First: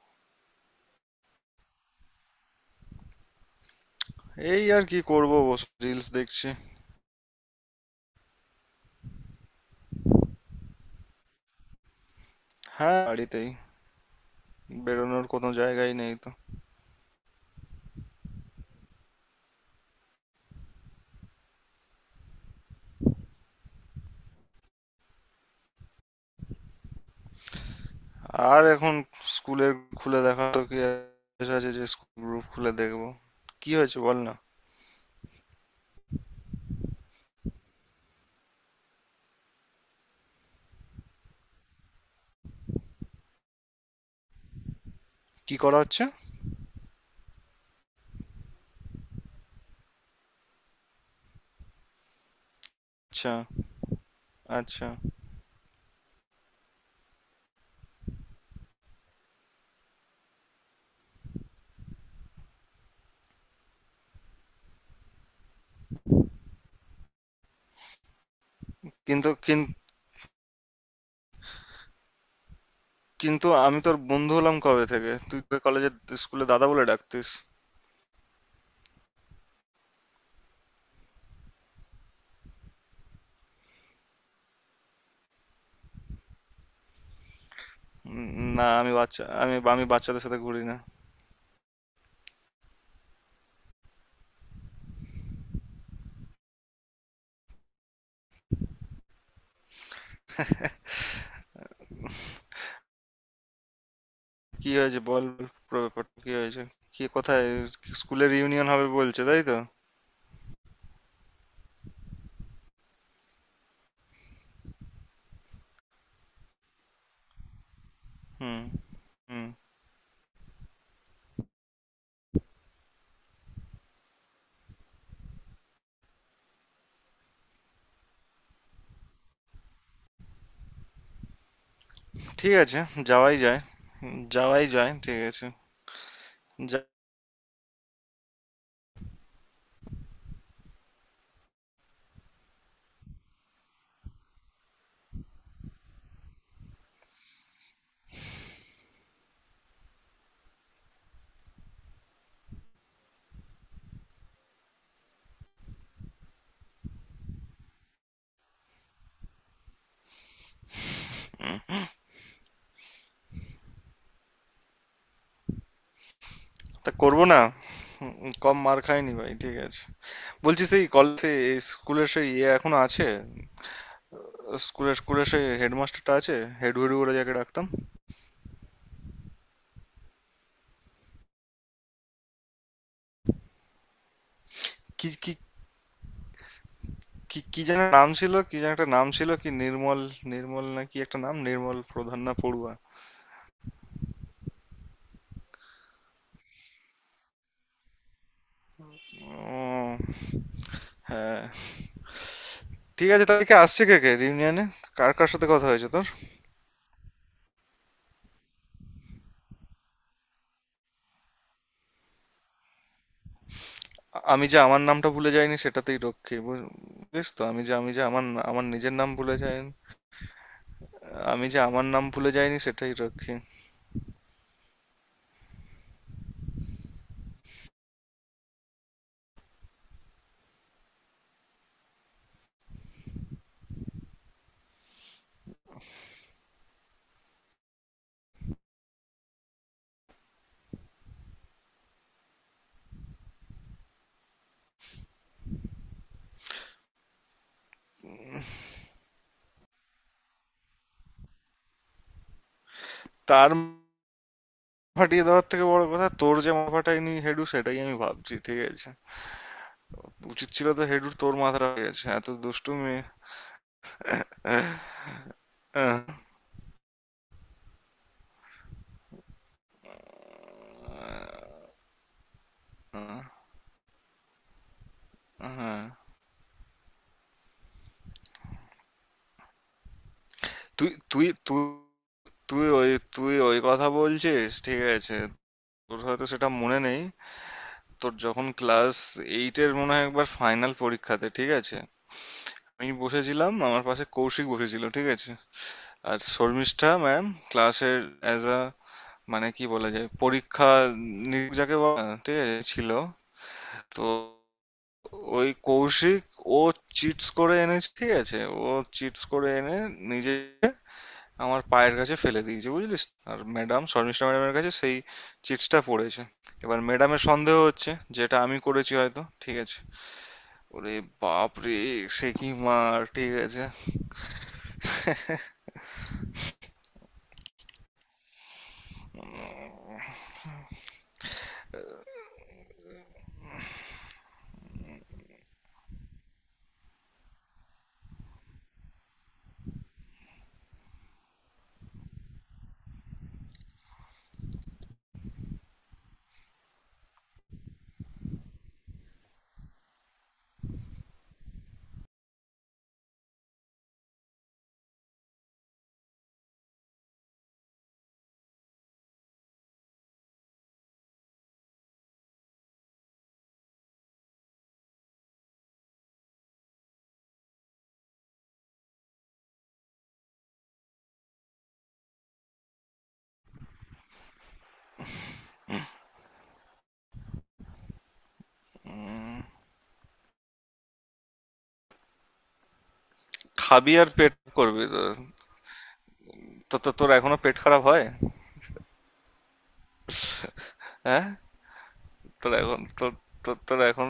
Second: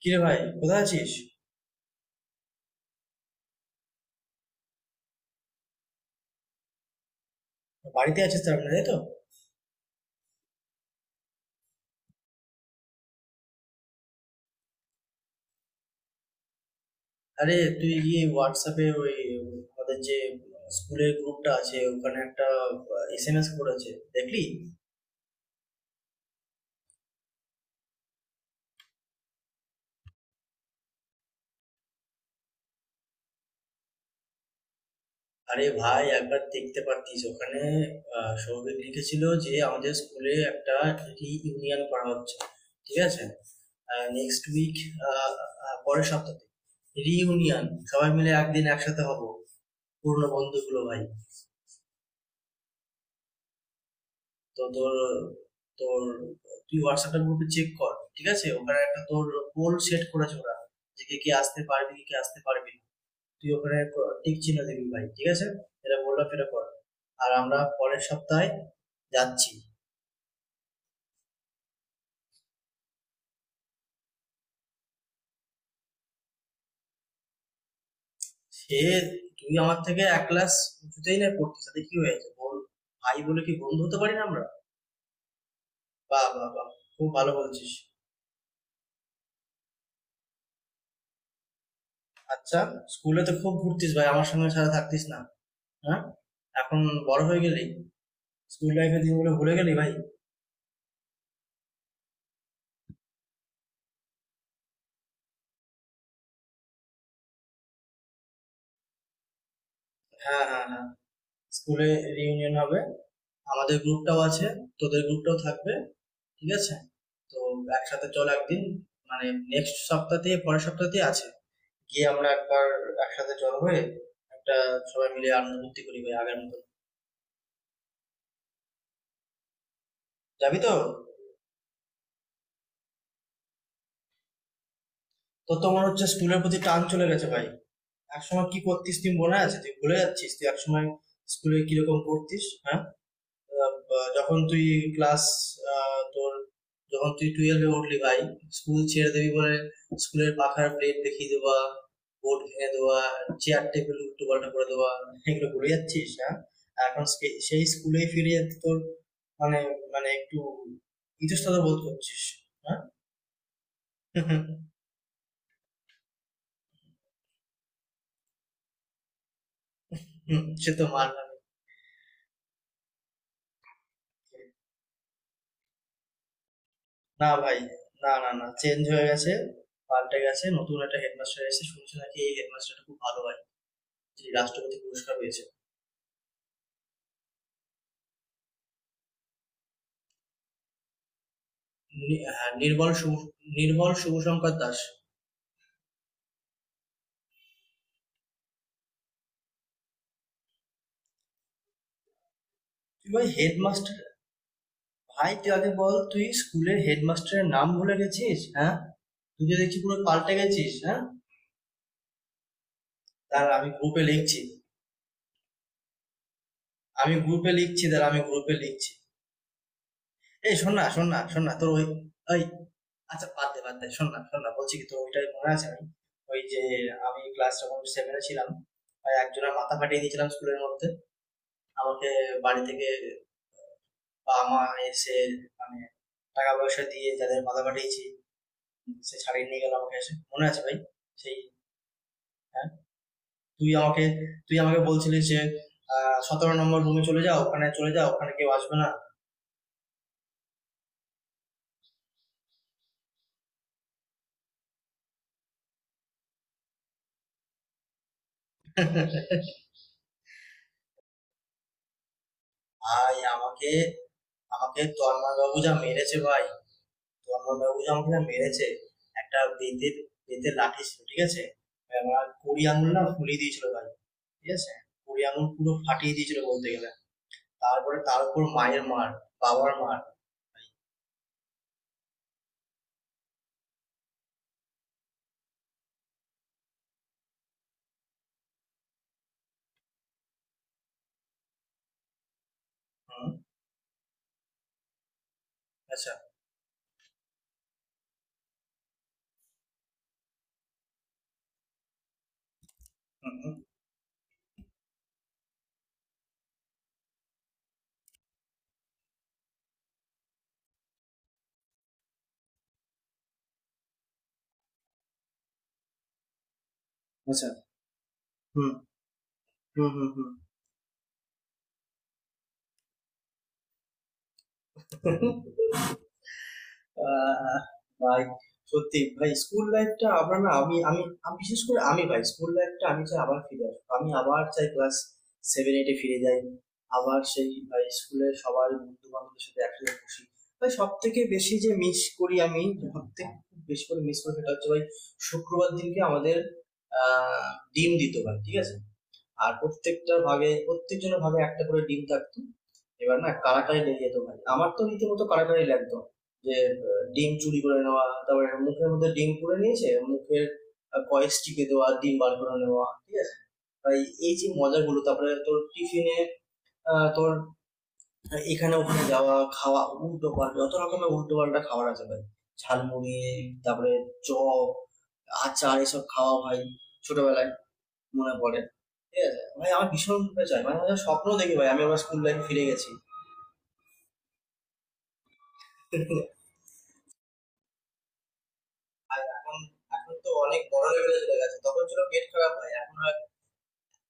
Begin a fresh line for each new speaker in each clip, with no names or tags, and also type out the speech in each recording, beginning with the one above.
কিরে ভাই, কোথায় আছিস?
এই আর কি করবো, বসে রিলস দেখছি।
বাড়িতে আছিস, তার মানে? তাই তো।
হ্যাঁ, বাড়িতেই। বেরোনোর কোনো জায়গাই নেই তো।
আরে তুই গিয়ে হোয়াটসঅ্যাপে ওই আমাদের যে স্কুলের গ্রুপটা আছে, ওখানে একটা এসএমএস করেছে, দেখলি?
আর এখন স্কুলের খুলে দেখা তো, কি আর আছে যে স্কুল গ্রুপ খুলে দেখবো? কি হয়েছে বল না।
আরে ভাই, একবার দেখতে পারতিস। ওখানে সৌভিক লিখেছিল যে আমাদের স্কুলে একটা ইউনিয়ন করা হচ্ছে। ঠিক আছে, নেক্সট উইক,
কি করা হচ্ছে?
পরের সপ্তাহে রিইউনিয়ন। সবাই মিলে একদিন একসাথে হব, পুরনো বন্ধুগুলো ভাই।
আচ্ছা।
তো
আচ্ছা।
তোর তোর তুই হোয়াটসঅ্যাপের গ্রুপে চেক কর, ঠিক আছে? ওখানে একটা তোর পোল সেট করেছে ওরা, যে কে কে আসতে পারবি, কে কে আসতে পারবি না। তুই ওখানে টিক চিহ্ন দিবি ভাই, ঠিক আছে? এটা বললাম, এটা কর। আর আমরা পরের সপ্তাহে
কিন্তু
যাচ্ছি।
কিন- কিন্তু আমি তোর বন্ধু হলাম কবে থেকে? তুই তো কলেজে স্কুলে দাদা বলে ডাকতিস।
সে, তুই আমার থেকে এক ক্লাস উঁচুতেই না পড়তিস, তাতে কি হয়েছে বল? ভাই বলে কি বন্ধু হতে পারি না আমরা? বাহ বাহ বাহ, খুব ভালো বলছিস।
উম, না, আমি বাচ্চা, আমি আমি বাচ্চাদের সাথে ঘুরি না।
আচ্ছা, স্কুলে তো খুব ঘুরতিস ভাই, আমার সঙ্গে সারা থাকতিস না? হ্যাঁ, এখন বড় হয়ে গেলি, স্কুল লাইফের দিনগুলো ভুলে গেলি ভাই।
কি হয়েছে, বল বল, পুরো ব্যাপারটা কি হয়েছে? কি, কোথায়? স্কুলের ইউনিয়ন হবে বলছে, তাই তো?
হ্যাঁ হ্যাঁ হ্যাঁ, স্কুলে রিউনিয়ন হবে। আমাদের গ্রুপটাও আছে, তোদের গ্রুপটাও থাকবে, ঠিক আছে? তো একসাথে চল
হুম
একদিন, মানে
হুম।
নেক্সট সপ্তাহ থেকে পরের সপ্তাহ থেকে আছে। গিয়ে আমরা একবার একসাথে চল হয়ে একটা সবাই মিলে আনন্দ ফুর্তি করি ভাই, আগের মতন। যাবি তো?
ঠিক আছে, যাওয়াই যায়। হুম, যাওয়াই যায়, ঠিক আছে।
তোর তো মনে হচ্ছে স্কুলের প্রতি টান
যা,
চলে গেছে ভাই। একসময় কি করতিস তুই মনে আছে? তুই ভুলে যাচ্ছিস, তুই একসময় স্কুলে কিরকম পড়তিস, হ্যাঁ? যখন তুই ক্লাস, তোর, যখন তুই টুয়েলভে উঠলি ভাই, স্কুল ছেড়ে দিবি বলে, স্কুলের পাখার প্লেট দেখিয়ে দেওয়া, বোর্ড ভেঙে দেওয়া, চেয়ার টেবিল উল্টো পাল্টা করে দেওয়া, এগুলো ভুলে যাচ্ছিস, হ্যাঁ? আর এখন সেই স্কুলেই ফিরে যেতে তোর মানে, মানে একটু ইতস্তত বোধ করছিস, হ্যাঁ?
তা করবো না। কম মার খাইনি ভাই, ঠিক আছে। বলছি
সে তো
সেই
মার
কলেজে
খাবে।
স্কুলের সেই ইয়ে এখনো আছে? স্কুলের স্কুলের সেই হেডমাস্টারটা আছে? হেড হুডু বলে
না
যাকে
ভাই,
ডাকতাম।
না না না, চেঞ্জ হয়ে গেছে, পাল্টে গেছে, নতুন একটা হেডমাস্টার এসে। শুনছি নাকি এই হেডমাস্টারটা খুব ভালো ভাই, যে রাষ্ট্রপতি
কি
পুরস্কার
কি
পেয়েছে।
কি কি যেন নাম ছিল, কি যেন একটা নাম ছিল, কি নির্মল, নির্মল না কি একটা নাম, নির্মল প্রধান না
হ্যাঁ,
পড়ুয়া?
নির্মল শুভশঙ্কর দাস।
ও, হ্যাঁ।
তুই
ঠিক আছে,
ভাই
তাহলে কি আসছে,
হেডমাস্টার,
কে কে রিউনিয়নে? কার কার
ভাই
সাথে
তুই
কথা
আগে
হয়েছে
বল,
তোর?
তুই স্কুলের হেডমাস্টারের নাম ভুলে গেছিস, হ্যাঁ? তুই তো দেখছি পুরো পাল্টে গেছিস, হ্যাঁ? তার আমি গ্রুপে লিখছি,
আমি যে আমার নামটা ভুলে যাইনি সেটাতেই রক্ষী। বুঝিস তো, আমি যে আমি
তার
যে
আমি
আমার
গ্রুপে
আমার
লিখছি।
নিজের নাম ভুলে যাইনি,
এই শোন
আমি
না,
যে
তোর ওই,
আমার নাম ভুলে
ওই,
যাইনি সেটাই
আচ্ছা
রক্ষী।
বাদ দে, শোন না, বলছি কি তোর ওইটাই মনে আছে? আমি ওই যে, আমি ক্লাস যখন সেভেনে ছিলাম ভাই, একজনের মাথা ফাটিয়ে দিয়েছিলাম স্কুলের মধ্যে। আমাকে বাড়ি থেকে বাবা মা এসে, মানে, টাকা পয়সা দিয়ে, যাদের মাথা ফাটিয়েছি সে ছাড়িয়ে নিয়ে গেল আমাকে এসে, মনে আছে ভাই? সেই, হ্যাঁ, তুই আমাকে, তুই আমাকে বলছিলিস যে 17 নম্বর রুমে চলে যাও, ওখানে চলে যাও, ওখানে কেউ আসবে না।
তার মাথা ফাটিয়ে দেওয়ার থেকে বড় কথা, তোর যে মাথা ফাটায়নি হেডু সেটাই আমি ভাবছি, ঠিক আছে। উচিত ছিল তো হেডুর, তোর মাথাটা হয়ে গেছে এত দুষ্টু মেয়ে।
ভাই আমাকে, আমাকে তন্ময় বাবু যা মেরেছে
আহ,
ভাই, তন্ময় বাবু যা আমাকে যা মেরেছে! একটা বেতের বেতের লাঠি ছিল, ঠিক আছে? আমার 20 আঙুল না
আহ,
ফুলিয়ে দিয়েছিল ভাই, ঠিক আছে? 20 আঙুল পুরো
হ্যাঁ।
ফাটিয়ে দিয়েছিল বলতে গেলে। তারপরে তার উপর মায়ের মার, বাবার মার।
তুই তুই তুই তুই ওই তুই ওই কথা বলছিস, ঠিক আছে। তোর হয়তো সেটা মনে নেই। তোর যখন ক্লাস এইটের মনে হয় একবার ফাইনাল পরীক্ষাতে, ঠিক আছে, আমি
হুম,
বসেছিলাম, আমার পাশে কৌশিক বসেছিল, ঠিক আছে।
আচ্ছা।
আর শর্মিষ্ঠা ম্যাম ক্লাসের অ্যাজ আ, মানে কি বলা যায়, পরীক্ষা নিরীক্ষক যাকে বলে না, ঠিক আছে, ছিল।
হুম হুম।
তো ওই কৌশিক ও চিটস করে এনেছে, ঠিক আছে। ও চিটস করে এনে নিজে আমার পায়ের কাছে ফেলে দিয়েছে বুঝলিস। আর ম্যাডাম, শর্মিষ্ঠা ম্যাডামের কাছে সেই চিটসটা পড়েছে। এবার ম্যাডামের
আচ্ছা।
সন্দেহ হচ্ছে যেটা আমি
হুম
করেছি হয়তো, ঠিক আছে।
হুম। হুম
ওরে বাপ রে, সে কি মার, ঠিক আছে।
হুম। আহ, ভাই সত্যি ভাই, স্কুল লাইফটা আমরা না, আমি আমি আমি বিশেষ করে আমি ভাই, স্কুল লাইফটা আমি চাই আবার ফিরে আসবো। আমি আবার চাই ক্লাস সেভেন এইটে ফিরে যাই, আবার সেই ভাই স্কুলের সবার বন্ধু বান্ধবদের সাথে একসাথে বসি। ভাই সব থেকে বেশি যে মিস করি আমি, সব থেকে বেশি করে মিস করি, সেটা হচ্ছে ভাই শুক্রবার দিনকে আমাদের আহ ডিম দিত ভাই, ঠিক আছে? আর প্রত্যেকটা ভাগে, প্রত্যেকজনের ভাগে একটা করে ডিম থাকতো। এবার না কারাকারি লেগে যেত ভাই, আমার তো রীতিমতো কারাকারি লাগতো যে ডিম চুরি করে নেওয়া, তারপরে মুখের মধ্যে ডিম পুড়ে নিয়েছে, মুখের কয়েস টিপে দেওয়া, ডিম বার করে নেওয়া, ঠিক আছে? ভাই এই যে মজাগুলো, তারপরে তোর টিফিনে তোর এখানে ওখানে যাওয়া, খাওয়া উল্টো পাল্টা, যত রকমের উল্টো পাল্টা খাবার আছে ভাই, ঝালমুড়ি, তারপরে চপ, আচার এসব খাওয়া ভাই ছোটবেলায়, মনে পড়ে? ঠিক আছে
উম,
ভাই, আমার ভীষণ রূপে চাই, মানে আমার স্বপ্ন দেখি ভাই আমি আমার স্কুল লাইফে ফিরে গেছি।
খাবি আর পেট করবি তো? তো- তো- তোর এখনো পেট খারাপ হয়?
আর এখন, এখন তো অনেক বড় লেভেলে
হ্যাঁ,
চলে গেছে, তখন ছিল পেট খারাপ
তোর
ভাই,
এখন,
এখন
তোর,
হয়-।
তোর এখন...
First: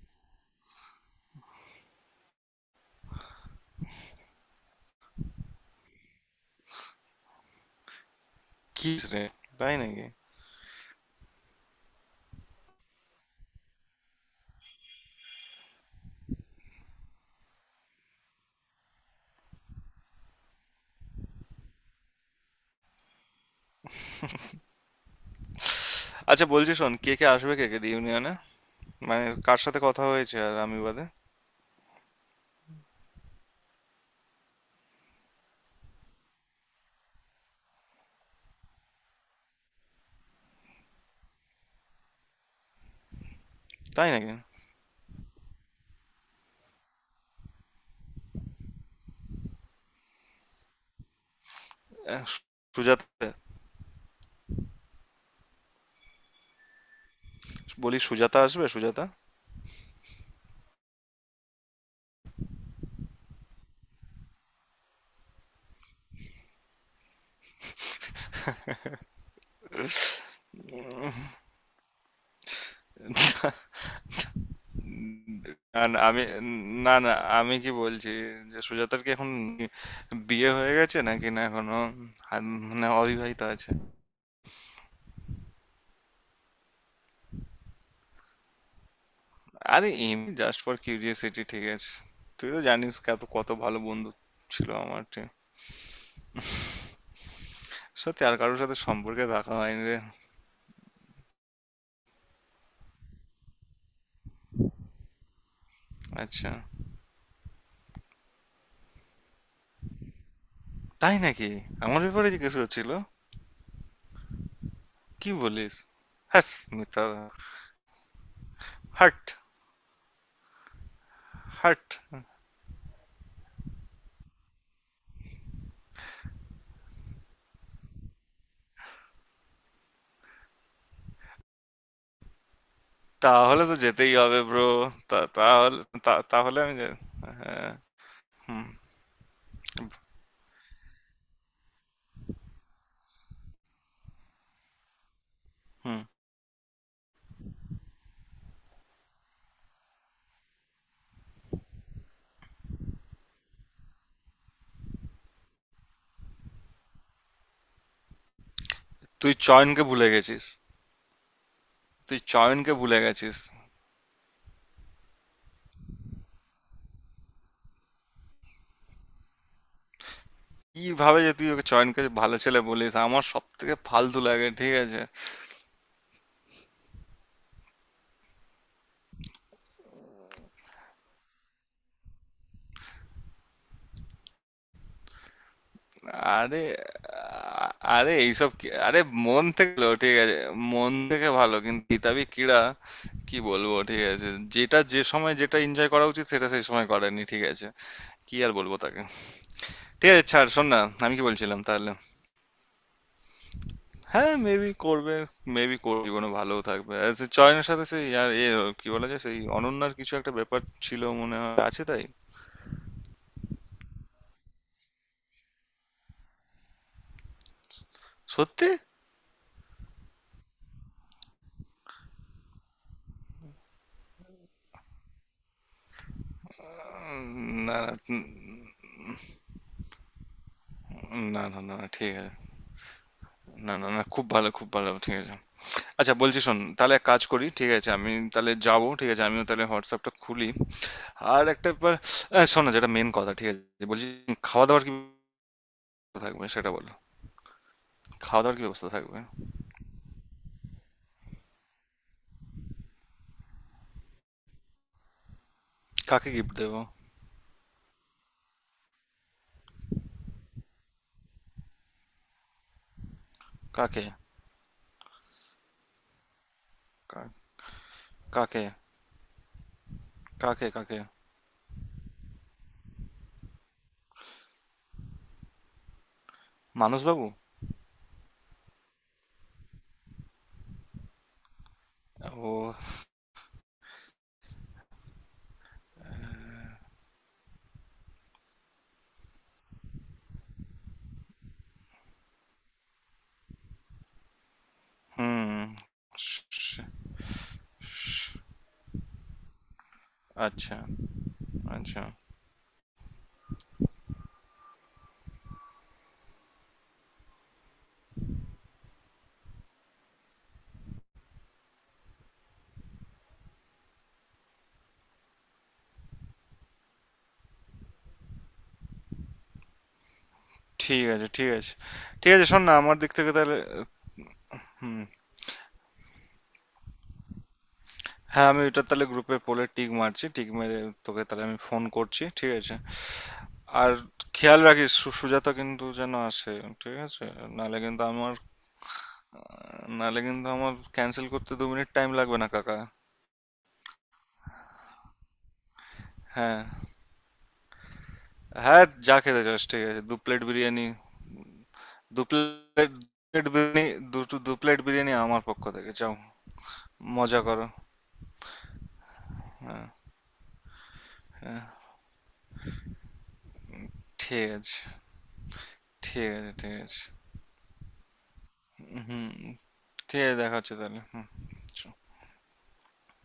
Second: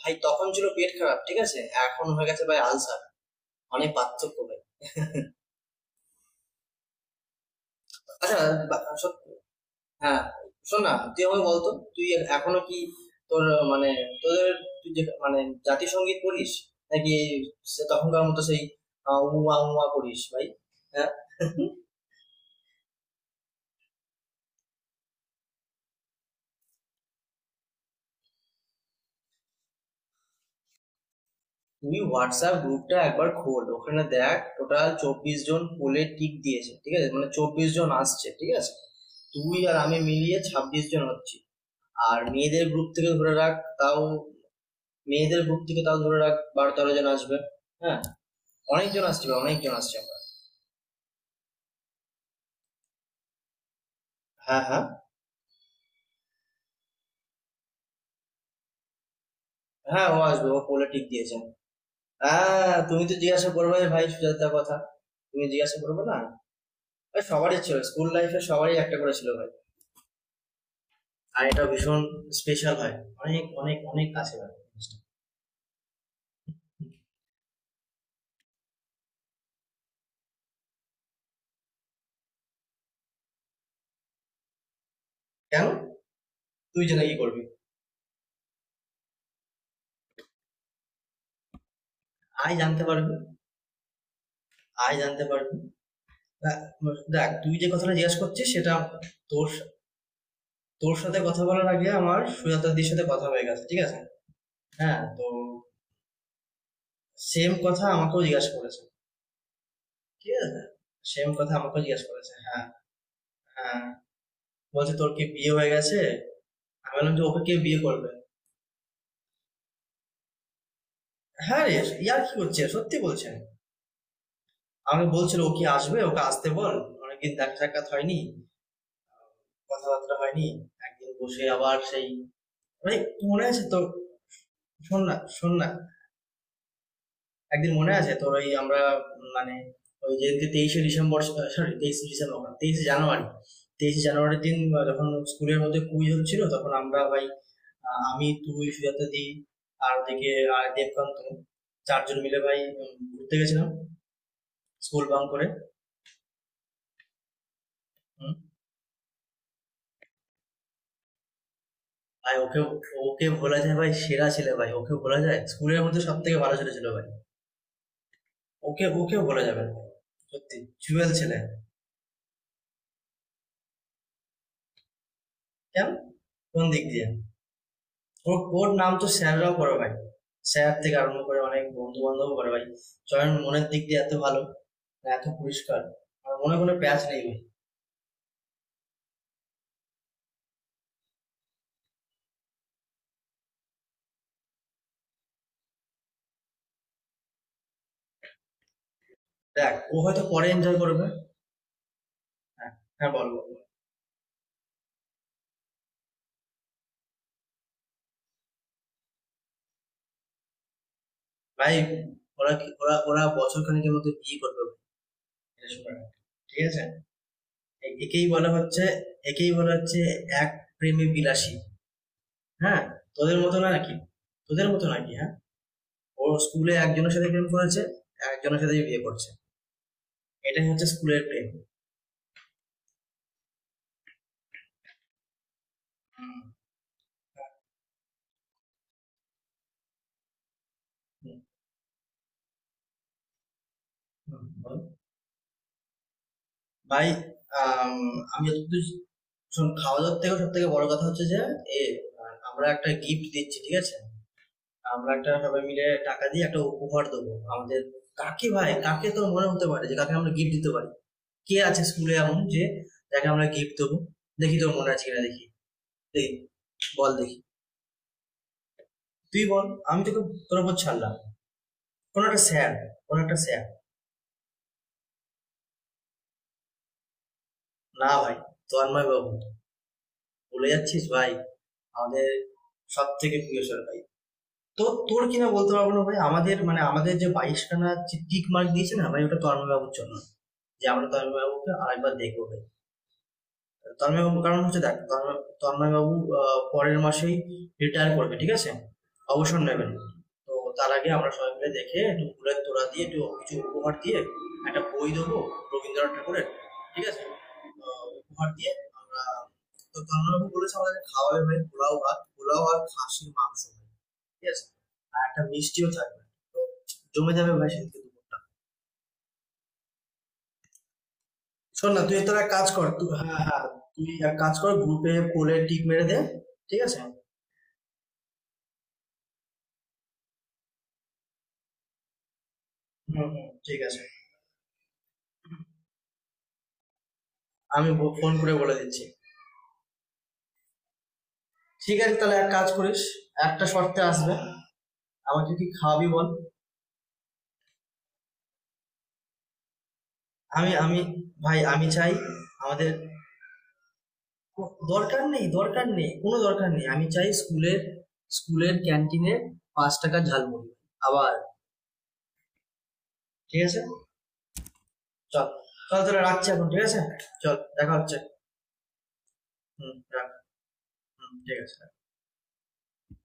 ভাই তখন ছিল পেট খারাপ, ঠিক আছে, এখন হয়ে গেছে ভাই আলসার, অনেক পার্থক্য ভাই। আচ্ছা,
কি রে,
সত্যি?
তাই নাকি?
হ্যাঁ, শোন না, তুই আমাকে বলতো, তুই এখনো কি তোর মানে তোদের, তুই যে মানে জাতীয় সঙ্গীত পড়িস নাকি সে তখনকার মতো সেই উমা উমা করিস ভাই, হ্যাঁ?
আচ্ছা, বলছি শোন, কে কে আসবে, কে কে ইউনিয়নে, মানে কার সাথে কথা হয়েছে আর আমি বাদে?
তুই হোয়াটসঅ্যাপ গ্রুপটা একবার খোল, ওখানে দেখ, টোটাল 24 জন পোলে টিক দিয়েছে, ঠিক আছে? মানে 24 জন আসছে, ঠিক আছে? তুই আর আমি মিলিয়ে 26 জন হচ্ছি। আর মেয়েদের গ্রুপ থেকে ধরে রাখ, তাও
তাই নাকি?
মেয়েদের গ্রুপ থেকে তাও ধরে রাখ 12-13 জন আসবে। হ্যাঁ, অনেকজন আসছে ভাই, অনেকজন আসছে। আমরা,
আহ, সু- সুজাতা,
হ্যাঁ হ্যাঁ,
বলি সুজাতা আসবে? সুজাতা?
হ্যাঁ ও আসবে, ও পোলে টিক দিয়েছে। হ্যাঁ, তুমি তো জিজ্ঞাসা করবে ভাই সুজাতার কথা, তুমি জিজ্ঞাসা করবে না? ভাই, সবারই ছিল স্কুল লাইফে, সবারই একটা করে ছিল ভাই। আর এটা ভীষণ স্পেশাল হয়, অনেক অনেক অনেক কাছে হয় জিনিসটা।
না, না, আমি, না, না, আমি কি বলছি, যে সুজাতার কি এখন বিয়ে হয়ে গেছে নাকি, না এখনো মানে অবিবাহিত আছে?
কেন, তুই যেটা ইয়ে করবি?
আরে এমনি জাস্ট ফর কিউরিয়াসিটি, ঠিক আছে। তুই
আয়,
তো
জানতে
জানিস
পারবি।
কত কত ভালো বন্ধু ছিল
আয়,
আমার,
জানতে
ঠিক।
পারবি। দেখ, দেখ তুই যে কথাটা জিজ্ঞেস
সত্যি আর
করছিস
কারোর
সেটা,
সাথে সম্পর্কে
তোর,
দেখা হয়নি রে।
তোর সাথে কথা বলার আগে আমার সুজাতাদির সাথে কথা হয়ে গেছে, ঠিক আছে? হ্যাঁ, তো
আচ্ছা।
সেম কথা আমাকেও জিজ্ঞাসা করেছে, ঠিক আছে?
তাই
সেম
নাকি?
কথা আমাকেও
আমার
জিজ্ঞাসা
ব্যাপারে
করেছে,
জিজ্ঞেস
হ্যাঁ।
করছিল?
হ্যাঁ, বলছে তোর কি
কি
বিয়ে হয়ে
বলিস!
গেছে।
হ্যাস
আমি
মিথ্যা।
বললাম যে ওকে কে বিয়ে করবে।
হাট।
হ্যাঁ রে,
হাট।
ইয়ার কি হচ্ছে, সত্যি বলছেন। আমাকে বলছিল ও কি আসবে, ওকে আসতে বল, অনেকদিন দেখা সাক্ষাৎ হয়নি, কথাবার্তা হয়নি, একদিন বসে আবার সেই মানে। মনে আছে
তাহলে তো
তোর?
যেতেই হবে, ব্রো।
শোন না শোন না
তাহলে, তাহলে আমি যে-, হ্যাঁ।
একদিন মনে আছে তোর ওই
হুম।
আমরা মানে ওই যেদিনকে 23শে ডিসেম্বর, সরি 23শে ডিসেম্বর মানে 23শে জানুয়ারি, 23শে জানুয়ারির দিন যখন স্কুলের মধ্যে
হুম,
কুইজ হচ্ছিল তখন আমরা ভাই, আমি, তুই, সুজাতা দি আর ওদিকে আর দেবকান্ত, চারজন মিলে ভাই ঘুরতে গেছিলাম স্কুল বাং করে। হুম।
তুই চয়নকে ভুলে গেছিস। তুই
ভাই ওকে,
চয়নকে ভুলে
ওকে
গেছিস।
ভোলা যায় ভাই? সেরা ছেলে ভাই, ওকে ভোলা যায়? স্কুলের মধ্যে সব থেকে ভালো ছেলে ছিল ভাই, ওকে ওকে ভোলা যাবে না ভাই। সত্যি জুয়েল
কিভাবে যে
ছেলে।
তুই ওকে, চয়নকে, ভালো ছেলে বলিস, আমার সবথেকে ফালতু লাগে, ঠিক আছে।
কেন, কোন দিক দিয়ে? ওর ওর নাম তো স্যাররাও করে ভাই, স্যার থেকে আরম্ভ করে অনেক বন্ধু বান্ধব করে ভাই। চয়ন মনের দিক দিয়ে এত ভালো, আর এত পরিষ্কার, আর মনে
আরে,
কোনো প্যাচ নেই ভাই।
আরে এইসব কি, আরে মন থেকে ভালো, ঠিক আছে, মন থেকে ভালো কিন্তু কিতাবি কিড়া, কি বলবো, ঠিক আছে। যেটা যে সময় যেটা এনজয় করা উচিত সেটা সেই সময় করেনি, ঠিক আছে। কি আর বলবো তাকে?
দেখ, ও
ঠিক
হয়তো
আছে,
পরে
ছাড়, শোন
এনজয়
না,
করবে।
আমি কি বলছিলাম তাহলে?
হ্যাঁ, হ্যাঁ বল বল।
হ্যাঁ, মেবি করবে, মেবি করবে জীবনে, ভালোও থাকবে, আর সে চয়নের সাথে সেই, আর এ কি বলা যায়, সেই অনন্যার কিছু একটা ব্যাপার ছিল মনে হয়,
ভাই
আছে তাই?
ওরা ওরা বছর খানিকের মধ্যে বিয়ে করবে ভাই, এটা শুনে রাখ। ঠিক আছে, একেই বলা
সত্যি?
হচ্ছে, একেই বলা হচ্ছে এক প্রেমে বিলাসী, হ্যাঁ। তোদের মতো না নাকি, তোদের মতো নাকি, হ্যাঁ? ও স্কুলে একজনের সাথে প্রেম
উম, না,
করেছে,
না।
একজনের সাথে বিয়ে করছে, এটাই হচ্ছে স্কুলের
না,
প্রেম।
না, না, ঠিক আছে। না, না, না, খুব ভালো, খুব ভালো, ঠিক আছে। আচ্ছা, বলছি
হুম।
শোন, তাহলে এক কাজ করি, ঠিক আছে, আমি তাহলে যাব, ঠিক আছে, আমিও তাহলে হোয়াটসঅ্যাপটা খুলি। আর একটা ব্যাপার, শোন না, যেটা মেন কথা, ঠিক আছে, বলছি,
হুম,
খাওয়া
বল।
দাওয়ার কি ব্যবস্থা থাকবে সেটা বলো?
ভাই, আম,
খাওয়া
আমি
দাওয়ার কি
যতদূর,
ব্যবস্থা থাকবে?
শোন, খাওয়া দাওয়ার থেকে সব থেকে বড় কথা হচ্ছে যে এ, আমরা একটা গিফট দিচ্ছি, ঠিক আছে? আমরা একটা, সবাই মিলে টাকা
কাকে
দিয়ে
গিফট
একটা
দেবো?
উপহার দেবো আমাদের। কাকে ভাই, কাকে তোর মনে হতে পারে যে কাকে আমরা গিফট দিতে পারি? কে আছে স্কুলে এমন যে যাকে আমরা গিফট দেবো?
কাকে?
দেখি তোর মনে আছে কিনা দেখি। এই বল দেখি।
কা- কাকে?
তুই বল, আমি তোকে, তোর
কাকে
উপর
কাকে?
ছাড়লাম। কোনো একটা স্যার, কোনো একটা স্যার।
মানসবাবু?
না ভাই, তন্ময় বাবু, বলে যাচ্ছিস ভাই আমাদের
ও।
সব থেকে প্রিয় স্যার ভাই। তো তোর কিনা বলতে পারবো না ভাই, আমাদের মানে আমাদের যে বাইশখানা টিক মার্ক দিয়েছে না ভাই, ওটা তন্ময় বাবুর জন্য, যে আমরা তন্ময় বাবুকে আরেকবার দেখবো ভাই। তন্ময়বাবু, কারণ হচ্ছে, দেখ,
হুম।
তন্ময়বাবু
স-
পরের মাসেই রিটায়ার করবে,
স-
ঠিক আছে? অবসর নেবেন। তো
আচ্ছা।
তার আগে আমরা সবাই মিলে দেখে
আচ্ছা।
একটু ফুলের তোড়া দিয়ে একটু কিছু উপহার দিয়ে একটা বই দেবো, রবীন্দ্রনাথ ঠাকুরের, ঠিক আছে? তো উপহার দিয়ে আমরা। তো তন্ময়বাবু বলেছে আমাদের খাওয়াবে ভাই, পোলাও ভাত, পোলাও আর খাসির মাংস, ঠিক আছে? আর একটা মিষ্টিও থাকবে। তো জমে যাবে ভাই সেদিকে দুপুরটা।
ঠিক আছে। ঠিক আছে।
শোন না, তুই
ঠিক
তোরা
আছে, শোন
কাজ
না,
কর
আমার
তুই,
দিক থেকে
হ্যাঁ
তাহলে,
হ্যাঁ, তুই এক কাজ কর,
হুম,
গ্রুপে কোলে টিক মেরে দে, ঠিক আছে?
হ্যাঁ, আমি এটা তাহলে গ্রুপে পোলে টিক মারছি, টিক মেরে তোকে তাহলে আমি ফোন করছি, ঠিক আছে।
হুম হুম, ঠিক
আর
আছে।
খেয়াল রাখিস, সুজাতা কিন্তু যেন আসে, ঠিক আছে। নালে
আমি
কিন্তু
ফোন
আমার
করে বলে দিচ্ছি।
নালে কিন্তু আমার ক্যান্সেল করতে 2 মিনিট
ঠিক
টাইম
আছে তাহলে
লাগবে না
এক কাজ
কাকা।
করিস, একটা শর্তে আসবে, আমাকে কি খাওয়াবি বল।
হ্যাঁ, হ্যাঁ, যা খেতে চাস, ঠিক আছে, দু প্লেট
আমি
বিরিয়ানি,
আমি ভাই আমি চাই
দু
আমাদের,
প্লেট প্লেট বিরিয়ানি, দু প্লেট বিরিয়ানি
দরকার
আমার
নেই,
পক্ষ
দরকার
থেকে,
নেই,
যাও
কোনো দরকার নেই, আমি চাই
মজা করো।
স্কুলের, স্কুলের ক্যান্টিনে
হ্যাঁ,
5 টাকার ঝালমুড়ি আবার,
হ্যাঁ।
ঠিক আছে?
ঠিক আছে,
চল, চল তাহলে
ঠিক
রাখছি
আছে,
এখন,
ঠিক
ঠিক আছে।
আছে।
চল, দেখা হচ্ছে।
হুম,
হুম,
ঠিক
রাখ।
আছে, দেখা হচ্ছে তাহলে, হুম।
হুম, ঠিক আছে।